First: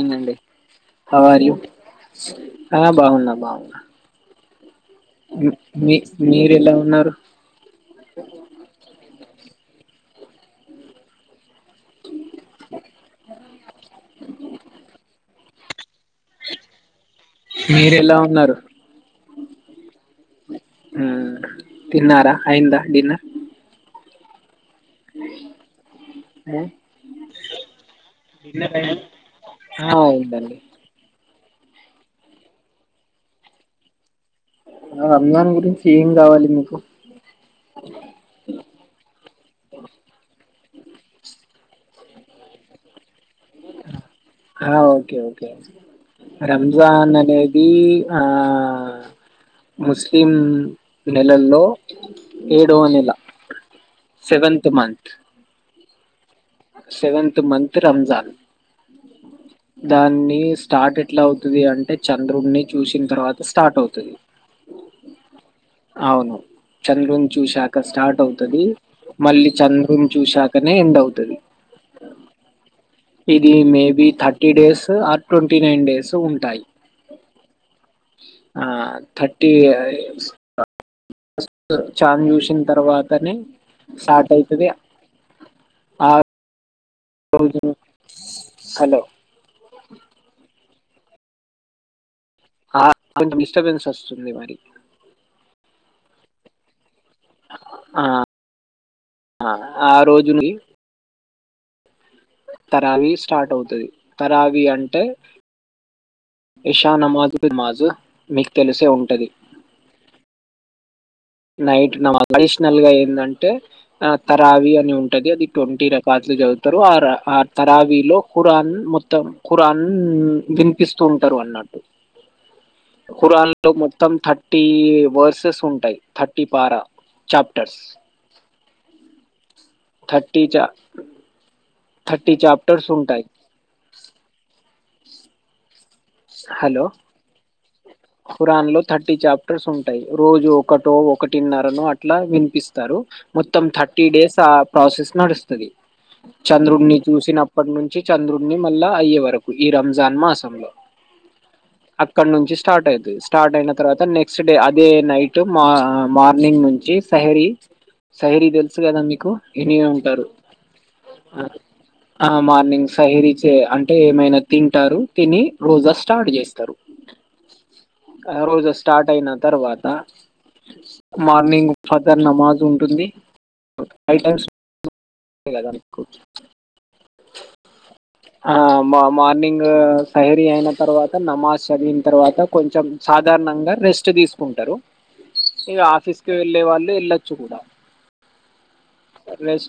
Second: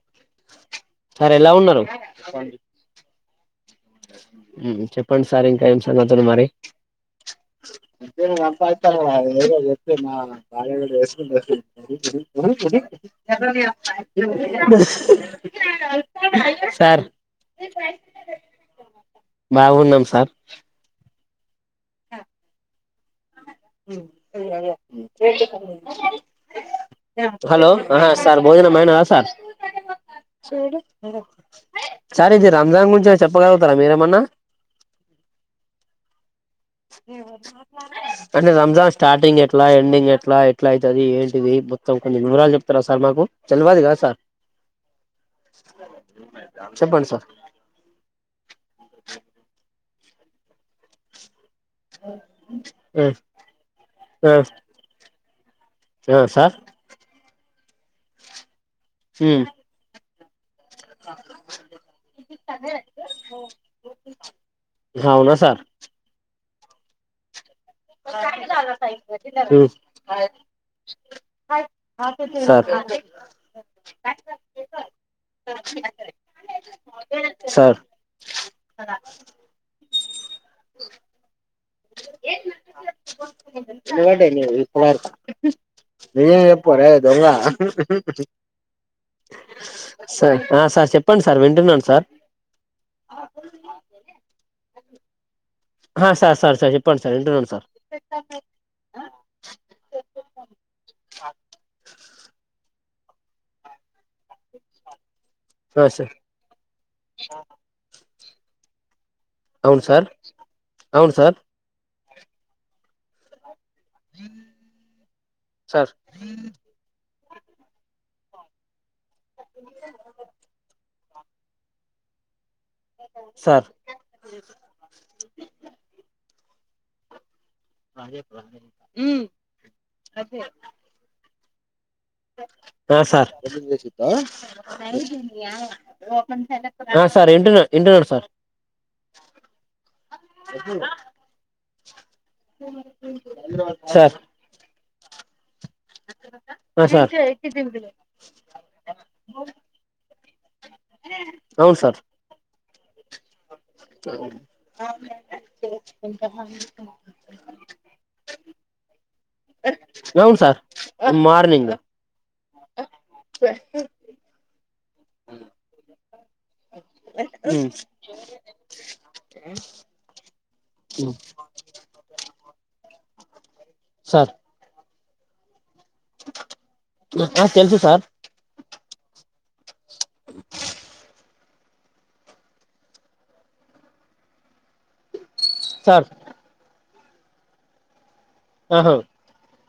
ఏనండి how sir are ఎలా you ఉన్నారు ఆ బాగునన్నాం, చెప్పండి సార్ ఇంకా ఏం మీ సంగతులు మరి మీరు ఎలా ఉన్నారు మీరు సంపాదితరుగా అది ఏందో చెప్తే మా బాలు గాడు నేర్చుకుంటాడు. [unintelligible] మీరు ఎలా ఉన్నారు. బాగున్నాం సార్ మ్మ్ తిన్నారా అయిందా డిన్నర్ అయ్యయ్యో హలో సార్ భోజనం అయినదా సార్ ఆ అయిందండి సార్ ఇది రంజాన్ గురించి చెప్పగలుగుతారా మీరేమన్నా, ఆ రంజాన్ గురించి ఏం కావాలి, మీకు అంటే రంజాన్ స్టార్టింగ్ ఎట్లా ఎండింగ్ ఎట్లా ఎట్లా అయితాది, మో కొన్ని విరాలు చెప్తారా సార్ మాకు తెలవాదు కదా సార్, హా ఓకే ఓకే చెప్పండి రంజాన్ సార్ అనేది ఆ ముస్లిం నెలల్లో ఏడు ఆ నెల ఆ సెవెంత్ మంత్, ఆ సార్ సెవెంత్ మంత్ రంజాన్, హు దానిస్ స్టార్ట్ ఎట్లా అవుతుంది అంటే చంద్రుడిని చూసిన తర్వాత స్టార్ట్ అవుతది. అవునా సార్ అవును చంద్రుని చూశా ఇక స్టార్ట్ అవుతది మళ్ళీ చంద్రుని చూశాకనే ఎండ్ అవుతది. సరే ఇది మేబి థర్టీ డేస్ ఆ ట్వంటీ నైన్ డేస్ ఉంటాయి. సార్ ఆ థర్టీ డేస్ ఛాన్ చూసిన తర్వాతనే స్టార్ట్ అయితది. ఇగా [unintelligible] హలో సరే సార్ చెప్పండి సార్ వింటున్నాను సార్ ఆ అంత డిస్టబెన్స్ వస్తుంది, మరి హా సార్ సార్ సార్ చెప్పండి సార్ వింటున్నను సార్ ఆ ఆ రోజుని తరావి స్టార్ట్ అవుతుది, తరావి అంటే ఆ సార్ ఇషా నమాజు మాజు మీకు తెలిసే ఉంటది. అవును సార్ అవును సార్ నైట్ నమాజు అడిషనల్ గా ఎందంటే, ఆ తరావి అని ఉంటది అది ట్వంటీ సార్ రకార్డ్లు చదువుతారు ఆ ఆ తరావిలో ఖురాన్ మొత్తం ఖురాన్ వినిపిస్తు ఉంటారు అన్నట్టు, ఖురాన్ సార్ లో మొత్తం థర్టీ వర్సెస్ ఉంటాయి, థర్టీ పార చాప్టర్స్ థర్టీ చా చాప్టర్స్ ఆ ఉంటాయి. సార్ ఆ సార్ వింటున్నా, వింటున్నాను సార్ కురాన్ లో థర్టీ చాప్టర్స్ ఉ రోజు ఒకటో ఒకటిన్నరనో అట్ల వినిపిస్తరు. మొత్తం థర్టీ సార్ డేస్ ఆ ప్రాసెస్ నడుస్తది. ఆ చంద్రుడ్ని సార్ చూసినప్పటి నుంచి చంద్రుడ్ని మళ్ళా అయ్యే వరకు ఈ రంజాన్ మాసంలో అవును సార్ అక్కడ నుంచి స్టార్ట్ అయితది స్టార్ట్ అయిన తర్వాత నెక్స్ట్ డే అదే నైట్ మా మార్నింగ్ నుంచి సై రీత్ సైరీ తెలుసు కదా మీకు ఇని ఉంటరు. అవును సార్ మార్నింగ్ ఆ మార్నింగ్ సైరిచే అంటే ఏమైనా తింటారు తిని రోజా స్టార్ట్ చేస్తరు. ఆ రోజా స్టార్ట్ అయిన తర్వాత మార్నింగ్ ఫదర్ నమాజ్ ఉంటుంది. సార్ [unintelligible] అంతే గదా నాకా తెలుసు సార్ ఆ మా మార్నింగ్ సైరి అయిన తర్వాత నమాజ్ జరిగిన తర్వాత కొంచం సాధారణంగా రెస్ట్ తీసుకుంటరు. ఇగా సార్ ఆఫీస్కి వెళ్ళే వాళ్ళు ఎళ్ళొచ్చు గుడా ఆహా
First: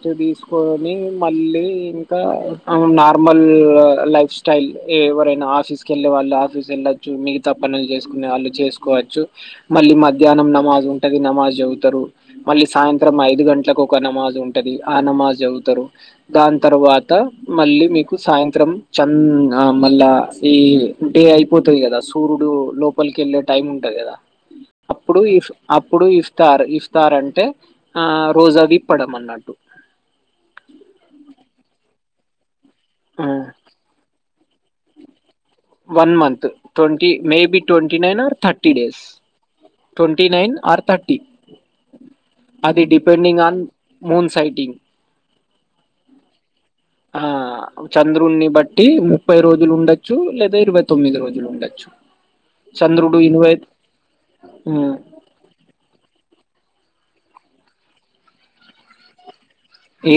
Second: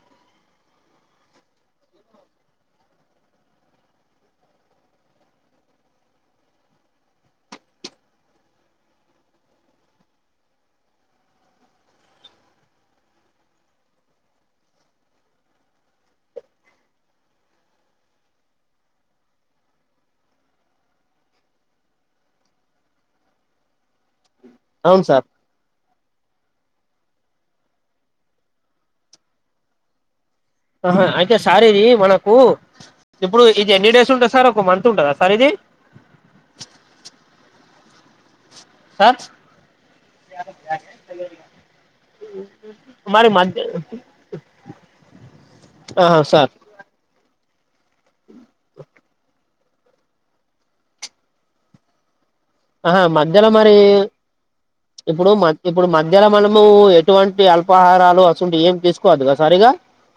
ఇగ తీసుకొని మళ్ళీ ఇంకా నార్మల్ లైఫ్ స్టైల్ ఎవరైనా ఆఫీస్కి ఎళ్ళే వాళ్ళు ఆఫీస్ వెళ్లచ్చు మిగతా పనుల్ చేసుకునే వాళ్ళు చేసుకోవచ్చు మళ్ళీ మధ్యాహ్నం నమాజ్ ఉంటది నమాజ్ చదువుతారు మళ్ళీ సాయంత్రం ఐదు గంట్లకు నమాజ్ ఉంటది ఆ నమాజ్ చదువుతారు దాన్ తర్వాత మళ్ళీ మీకు సాయంత్రం చంద మళ్ళా ఈ డే అయిపోతది కదా సూర్యుడు లోపలికి ఎళ్ళే టైం ఉంట అవును అప్పుడు సార్ ఇఫ్ అప్పుడు ఇస్తార్ ఇస్తారాంటే ఆ రోజు అవి ఇప్పడం అన్నట్టు ఆహా అయితే సార్ ఇది మనకు ఇప్పుడు ఇది ఎన్ని డేస్ ఉంటది సార్ ఒ మంత్ ఉంటదా సార్ ఇది వన్ మంత్ ట్వంటి మేబి ట్వం కి nine thirty days sir twenty nine or thirty అది మరి డిపెడింగ్ ఆన్ మధ్య మూన్ సైటింగ్ ఆహా సార్ చంద్రుని బట్టి ముప్పై రోజులు ఉండొచ్చు లేదా ఇరవై తొమ్మిది రోజులు ఉండొచ్చు. ఆహా చంద్రుడు మధ్యాహ్నం ఇరవై మరి ఇప్పుడు మ ఇప్పుడు మధ్యల మనము ఇటువంటి అల్పాహారాలు అసంటోవి ఏం తీసుకోవోదు గా సా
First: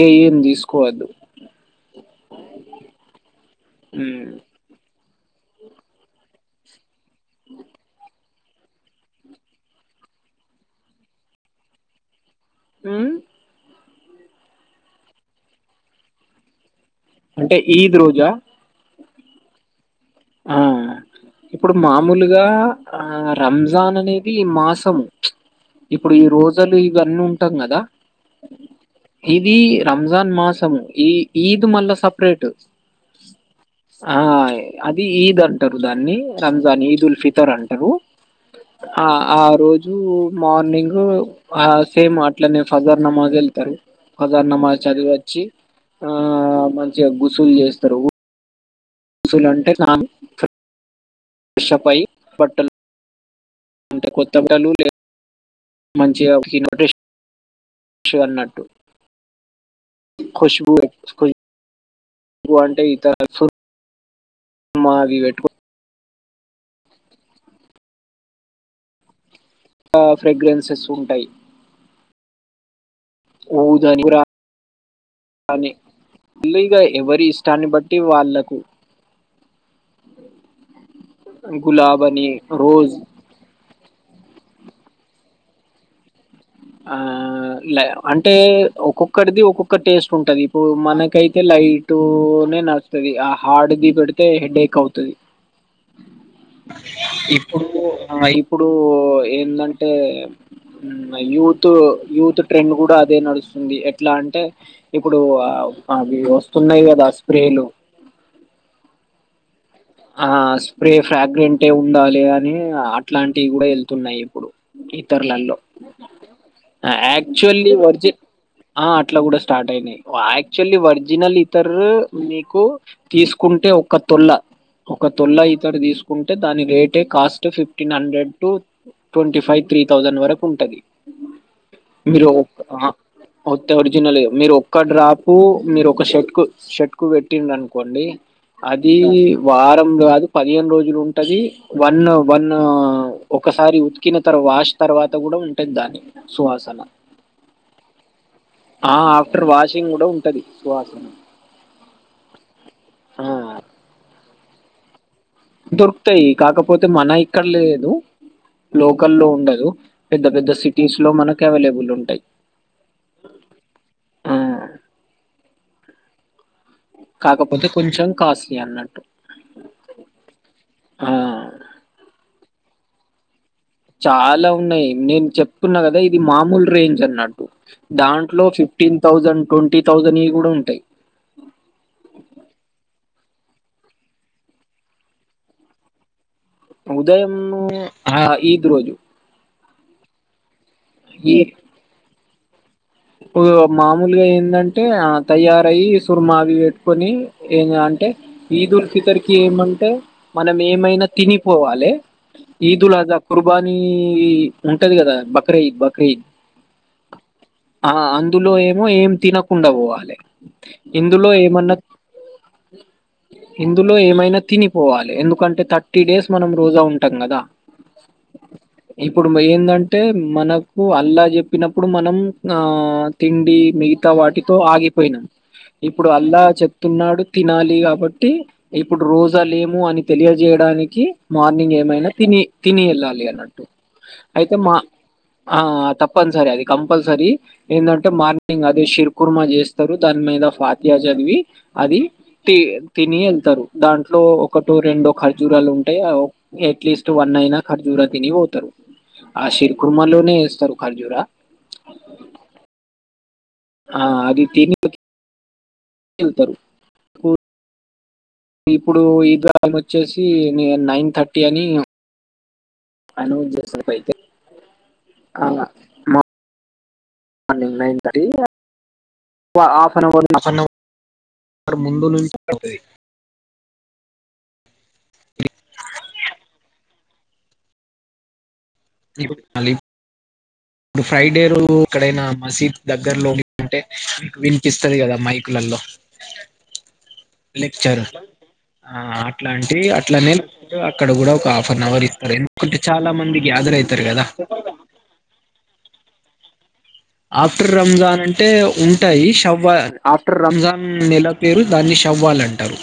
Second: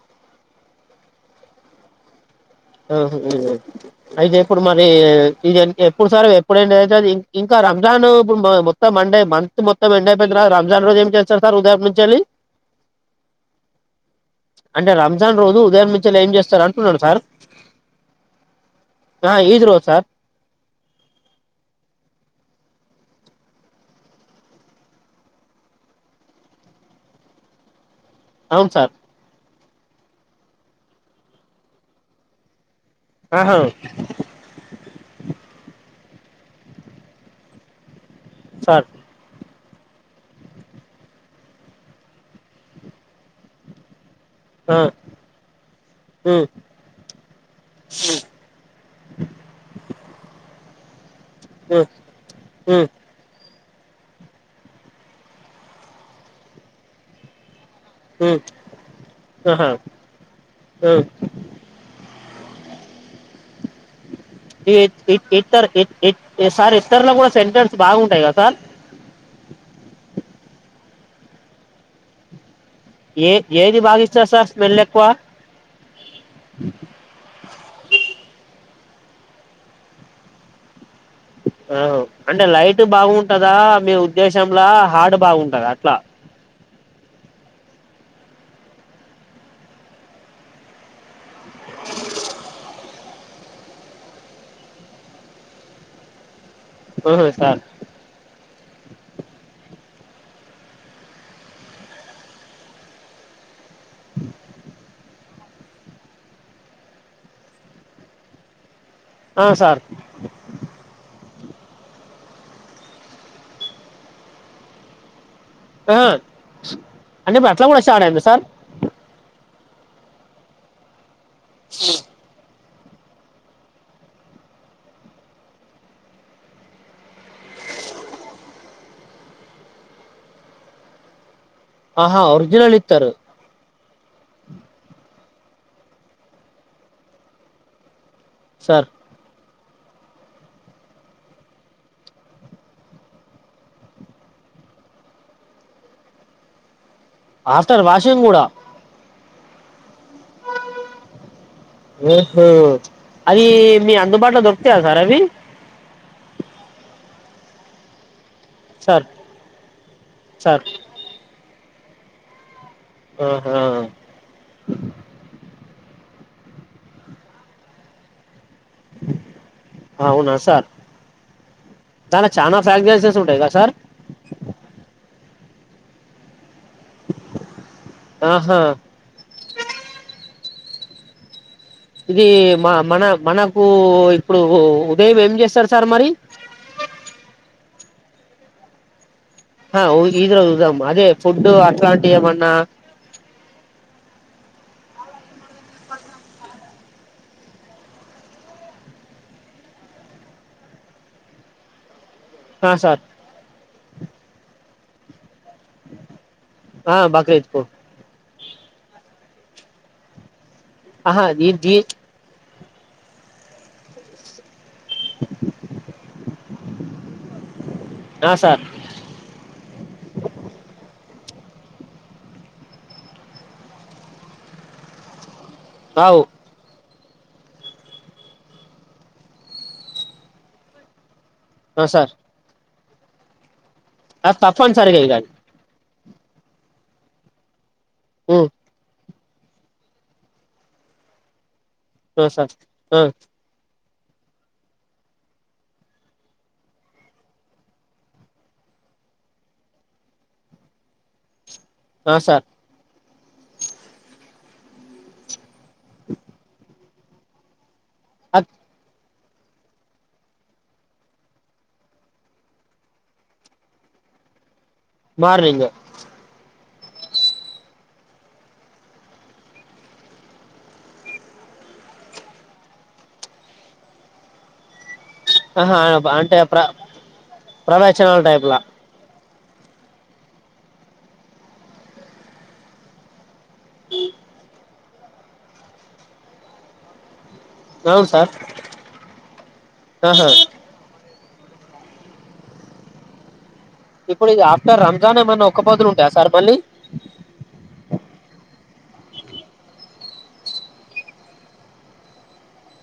ఏ ఏం తీసుకోవద్దు అయితే ఇప్పుడు మరి ఇది ఎప్పుడు సార్ ఎప్పుడు ఎండ్ అయితది ఇంకా రంజాను ఇప్పుడు మొ మొత్తం మండే మంత్ మొత్తం ఎండ్ అయిపోయిన తర్వా రంజాన్ రోజు ఏం చేస్తరు సార్ ఉదయము నుంచలి. మ్మ్ అంటే రంజాన్ రోజు ఉదయం నుంచలి ఏం చేస్తర్ అంటున్నర్ సార్ అంటే ఈద్ రోజా ఆ ఈద్ రోజ్ సార్ ఆ ఇప్పుడు మామూలుగా ఆ రంజాన్ అనేది మాసము ఇప్పుడు ఈ రోజలు ఇవన్నీ ఉంటం కదా అవును సార్ ఇది రంజాన్ మాసము ఈ ఈద్ మళ్ళా సపరేట్ ఆహ ఆ అది ఈద్ అంటరు దాన్ని రంజాన్ ఈద్ ఉల్ ఫిదర్ అంటరు. సార్ ఆ ఆ రోజ్ మార్నింగ్ ఆ సేమ్ అట్లనే ఫజర్ నమాజ్ ఎళ్తరు. హజార్ ఆ నమాజ్ చదివి వచ్చి ఆ ఉమ్ మంచిగ గుసుల్ చేస్తరు గుసులు అంటే నాన్ ఉమ్ ఫెషపై బట్టల్ ఉమ్ అంత కొత్త లే మంచి ఇటేషి ష్ ఉమ్ అన్నట్టు ఆహా కోషు ఎ ఉమ్ స్కు ష్ అంటే ఇతర సుర్మ ఏప్ ఎ అవి ఎప్ పెట్టుకో ఎర ఎ సార్ ఎస్అర్ల గుడా సెంటర్స్ బాగుంటాయి గదా సార్ ఆ ఫ్రేగ్రెన్సెస్ ఉంటయ్ ఏ ఏది గురా బాగిస్తరు సార్ స్మెల్ ఎక్కువ ఇలు ఇగ ఎవరి ఇష్టాన్ని బట్టి వాళ్ళకు ఆ గులాబ్ అని అంటే లైట్ రోజ్ బాంటదా మీ ఉద్దేశం శంలా హాడు బాగుంటది అట్ల ఆ ట్ల అంటే ఒక్కొక్కరిది ఒక్కొక్క టేస్ట్ ఉంటది ఇప్పుడు మనకైత్ తే లైటూనె నచ్ తది ఆ హార్డ్ది పెడ్తే హెడేక్ ఔతది ఆహా సార్ ఇప్పుడు ఇప్పుడూ ఏందంటే యూత్ యూత్ ట్రెండ్ గుడా అదే నడుస్తుంది ఎట్లా అంటే ఇప్పుడు అవి ఒస్తున్నాయ్ గదా స్ప్రేలు అ సార్ ఆ స్ప్రే ఫ్రాగ్రెంట్మ్గా ఉండాలి అని అట్లాంటివి గుడా ఎళ్తున్నాయి ఇప్పుడు ఇతర్లల్లో ఆహా అంటే ఇప్పుడు అట్లా యాక్చువల్లీ కూడా స్టార్ట్ ఒర్జిన్ అయిందా సార్ ఆ అట్లా గుడా స్ స్టార్ట్ ఐనయి యాక్చువల్లీ వరిజినల్ ఇతర్ నీకు తీస్కుంటే ఒక్క తొల్ల ఒక తొల్ల ఇతర్ తీస్కుంటే దాని రేటే cost fifteen hundred to twenty five three thousand వరకుంటది ఆహా మీరో ఒరిజినల్ ఇత్తరు ఒరిజినల్ మీరు ఒక్క డ్రాప్ పూ మీరు ఒక షర్ట్కు షర్ట్కు పెట్టిల్ అనుకోండి సార్ అదీ వారం గాదు పదిహేను రోజులుంటది వన్ వన్ ఒకసారి ఉతికిన తర్వ వాష్ తర్వాత గుడా ఉంటది దాని సువాసన ఆతరు వాషే గూడ ఆ ఆఫ్టర్ వాషింగ్ కూడా ఉంటది సువాసన ఓహో ఆ అది మీ అందుబాట్లో దొ తయ సారవ్వి దొర్కుతయ్ కాకపోతే మన ఇక్కడ లేదు సార్ లోకల్లో ఉండదు పెద్ద పెద్ద సార్ సిటీస్లో మనకు అవైలబుల్ ఉంటది ఆహా కాకపోతే కొంచం కాస్ ఔనా సార్ ఆ దన చానా ఫ్యాగ్గ్రన్సస్ ఉంటాయ్గ చాలా ఉన్నయ్ నేను చెప్తున్నా గదా ఇది మామూల్ రేంజ్ అన్నట్ దాంట్లో ఆహా ఫిఫ్టీన్ థౌసండ్ టోన్టీ థౌసండ్ ఇ గుడా ఉ ట్టయ్ ఈ మ మన మనకూ ఇప్పుడు ఉదయం ఏం జేస్తరు సార్ మరి ఉదయంము అ ఈద్ రోజు ఆఊ ఈద్రోజుదయం అదే ఫుడ్ అట్లాంటి ఏమన్నా పూ మామూల్గా ఏందంటే తయారయ్యి సుర్మావి వెట్టుకొని టే ఈదు ఉల్ ఫితర్ కి ఏమంటే మనమేమైన తినిపోవాలె ఆ ఈద్ల్ సార్ అజా కుర్బానీ ఉంటది గదా బ ఆ బాక తుకు ఆ అందులో ఏమో ఏం తినకుండా పోవాలె ఆహా ఇందులో ఈ ఏమన్నా దీ ఇందులో ఏమైన తని పోవాలె ఎందుకంటే థర్టీ డేస్ మనం రోజా ఉంటాం గదా ఆ సార్ ఇప్పుడు మెయిన్దంటే మనకు అల్లా ఇప్పినప్పుడు మనం ఆ తిండి మిగతా వాటితో ఆగిపోయినాం. ఇప్పుడు అవు అల్లా చెప్ తున్నాడు తినాలి కాబట్టి, ఇప్పుడు రోజు అలీము అని తెలియజేయడానికి మార్నింగ్ ఆ ఏమైనా సార్ తిని, తిని వెళ్ళాలి అన్నట్టు. అది అయితే మా తప్పనిసరిగా ఇగ ఆ తప్ తప్పనిసరి అది కంపల్సరీ. ఏంటంటే, అది మార్నింగ్ అదే షిర్ కుర్మ చేస్తారు. దాని మీద ఫాతియా చదివి అది ఆ సార్ తి ఆ తిని ఎళ్తారు. దాంట్లో ఒకటో రెండో ఖర్జూరాలు ఉంటాయి. ఎట్లీస్ట్ వన్నయినా ఖర్జూరా తిని పోతరు. ఆ షిక్కుమళ్లోనే ఏస్తారు ఖర్జూర. ఆ సార్ ఆ అది తిని ఎళ్తారు. మ్ అద్ ఇప్పుడు ఈ గాలం వచ్చేసి నే నైన్ థర్టీ అని, అన్ని చేస్తారు అయితే, ఆ మార్నింగ్ మా morning nine thirty half an hour, half an hour ముందు నుంచి అవుతది. ఆహా అంటే, ప్ర ప్రవచనాల టైప్లా. ఈపొద్దు మళ్ళీ ఇప్పుడు ఫ్రైడే రోజు ఎక్కడైనా మసీద్ దగ్గరలోనె ఉంటే, విన్ పిస్తది కదా మైకులల్లో. లెక్చరు. అవును సార్ ఆ అట్లాంటివి అట్ల ఆహా నేల్ కు అట్ అక్కడ కూడ ఒక హాఫ్ అన్ అవర్ ఇత్తారు. ఎందుకంటే, చాలా మంది గ్యాదర్ అవుతారు కదా ఇప్పుడిగ ఆఫ్టర్ రంజాన్ ఏమన్న ఒక్కపొద్దులు ఉంటాయా సార్ మళ్ళీ? ఆఫ్టర్ రంజాన్ అంటే ఉంటాయి. షవ్వ ఆఫ్టర్ రంజాన్ నెల పేరు దాన్ని ష చవ్వాల్ అంటారు.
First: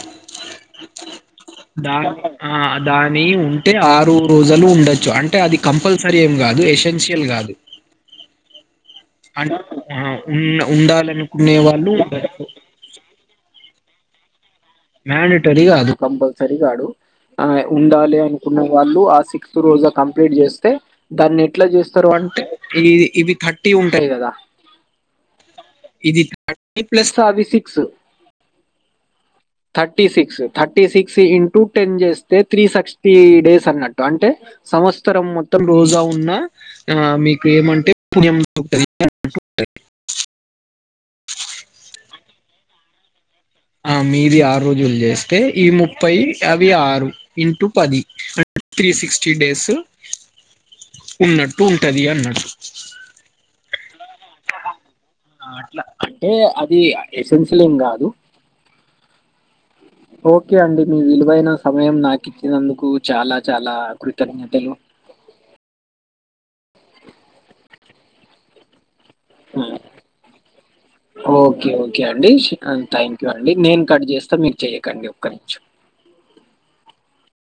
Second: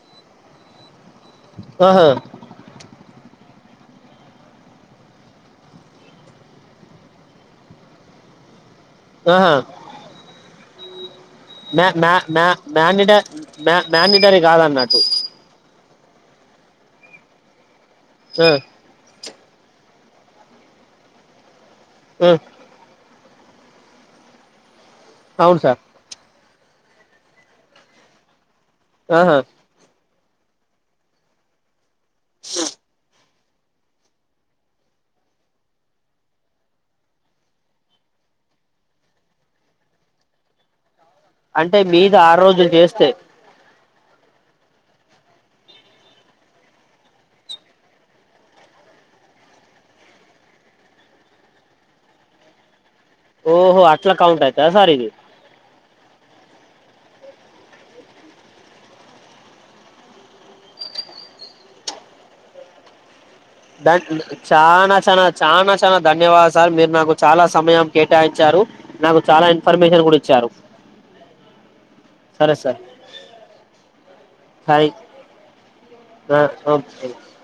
దా ఆహా ఆ దాని అంటే ఆరు రోజాలు ఉండచ్చు. అంటే, అది కంపల్సరీ ఏం కాదు. ఎసెన్షియల్ కాదు. అన్ ఆహా ఆహ ఉన్న ఉండాలని మ్యా మ్యా మ్యా మ్యానిడర్ మ్యా మ్యానిడరె మ్యానిటరీగాదు కంపల్సరీగాదు ఆ ఉండాలి ఆ అనుకున్న వాళ్ళు ఆ సిక్ సిక్స్ రోజా కంప్లీట్ చేస్తే, దాన్ని ఎట్ల చేస్తరు ఆ అంటే, ఇ ఇది థర్టీ ఉంటది కదా! అవును సార్ ఇది థర్టీ ప్లస్ అవి సిక్స్. ఆహా thirty six thirty six into ten చేస్తే త్రీ సక్స్టీ డేస్ అన్నట్టు. అంటే సంవత్సరం మొత్తం రోజా ఉన్న ఆ మీకు ఏమంటే పుయం [unintelligible] అంటే మీది ఆరు రోజులు చేస్తే, ఆ మీది ఆరు రోజులు చేస్తే ఈ ముప్పై అవి ఆరు ఇంటూ పది అ త్రీ సిక్స్టీ డేసు ఉన్నట్టు ఉంటది అన్నట్టు. అట్ల కౌంట్ అయితయా సార్ ఇవి ఆ అట్ల అంటే, అది ఎసెన్షియల్ ఏం కాదు. ఓకె అండి. మీ విలువైన సమయం నాకిచ్చినందుకు చాల దన్ చాన చన, చాన చన దన్ ధన్యవాద్ సార్ మీరు నాకు చాలా సమయం కేటాయించారు. నాకు చాలా ఆ, ఇన్ఫర్మేషన్ కూడ ఇచ్చారు. ఓకే ఓకే అండి, సరే ఆ సార్ థ్యాంక్ యూ అండి, నేను కట్ చేస్త మీరు చెయ్యకండి ఒక్క నిమిషం. ఆ ఒకే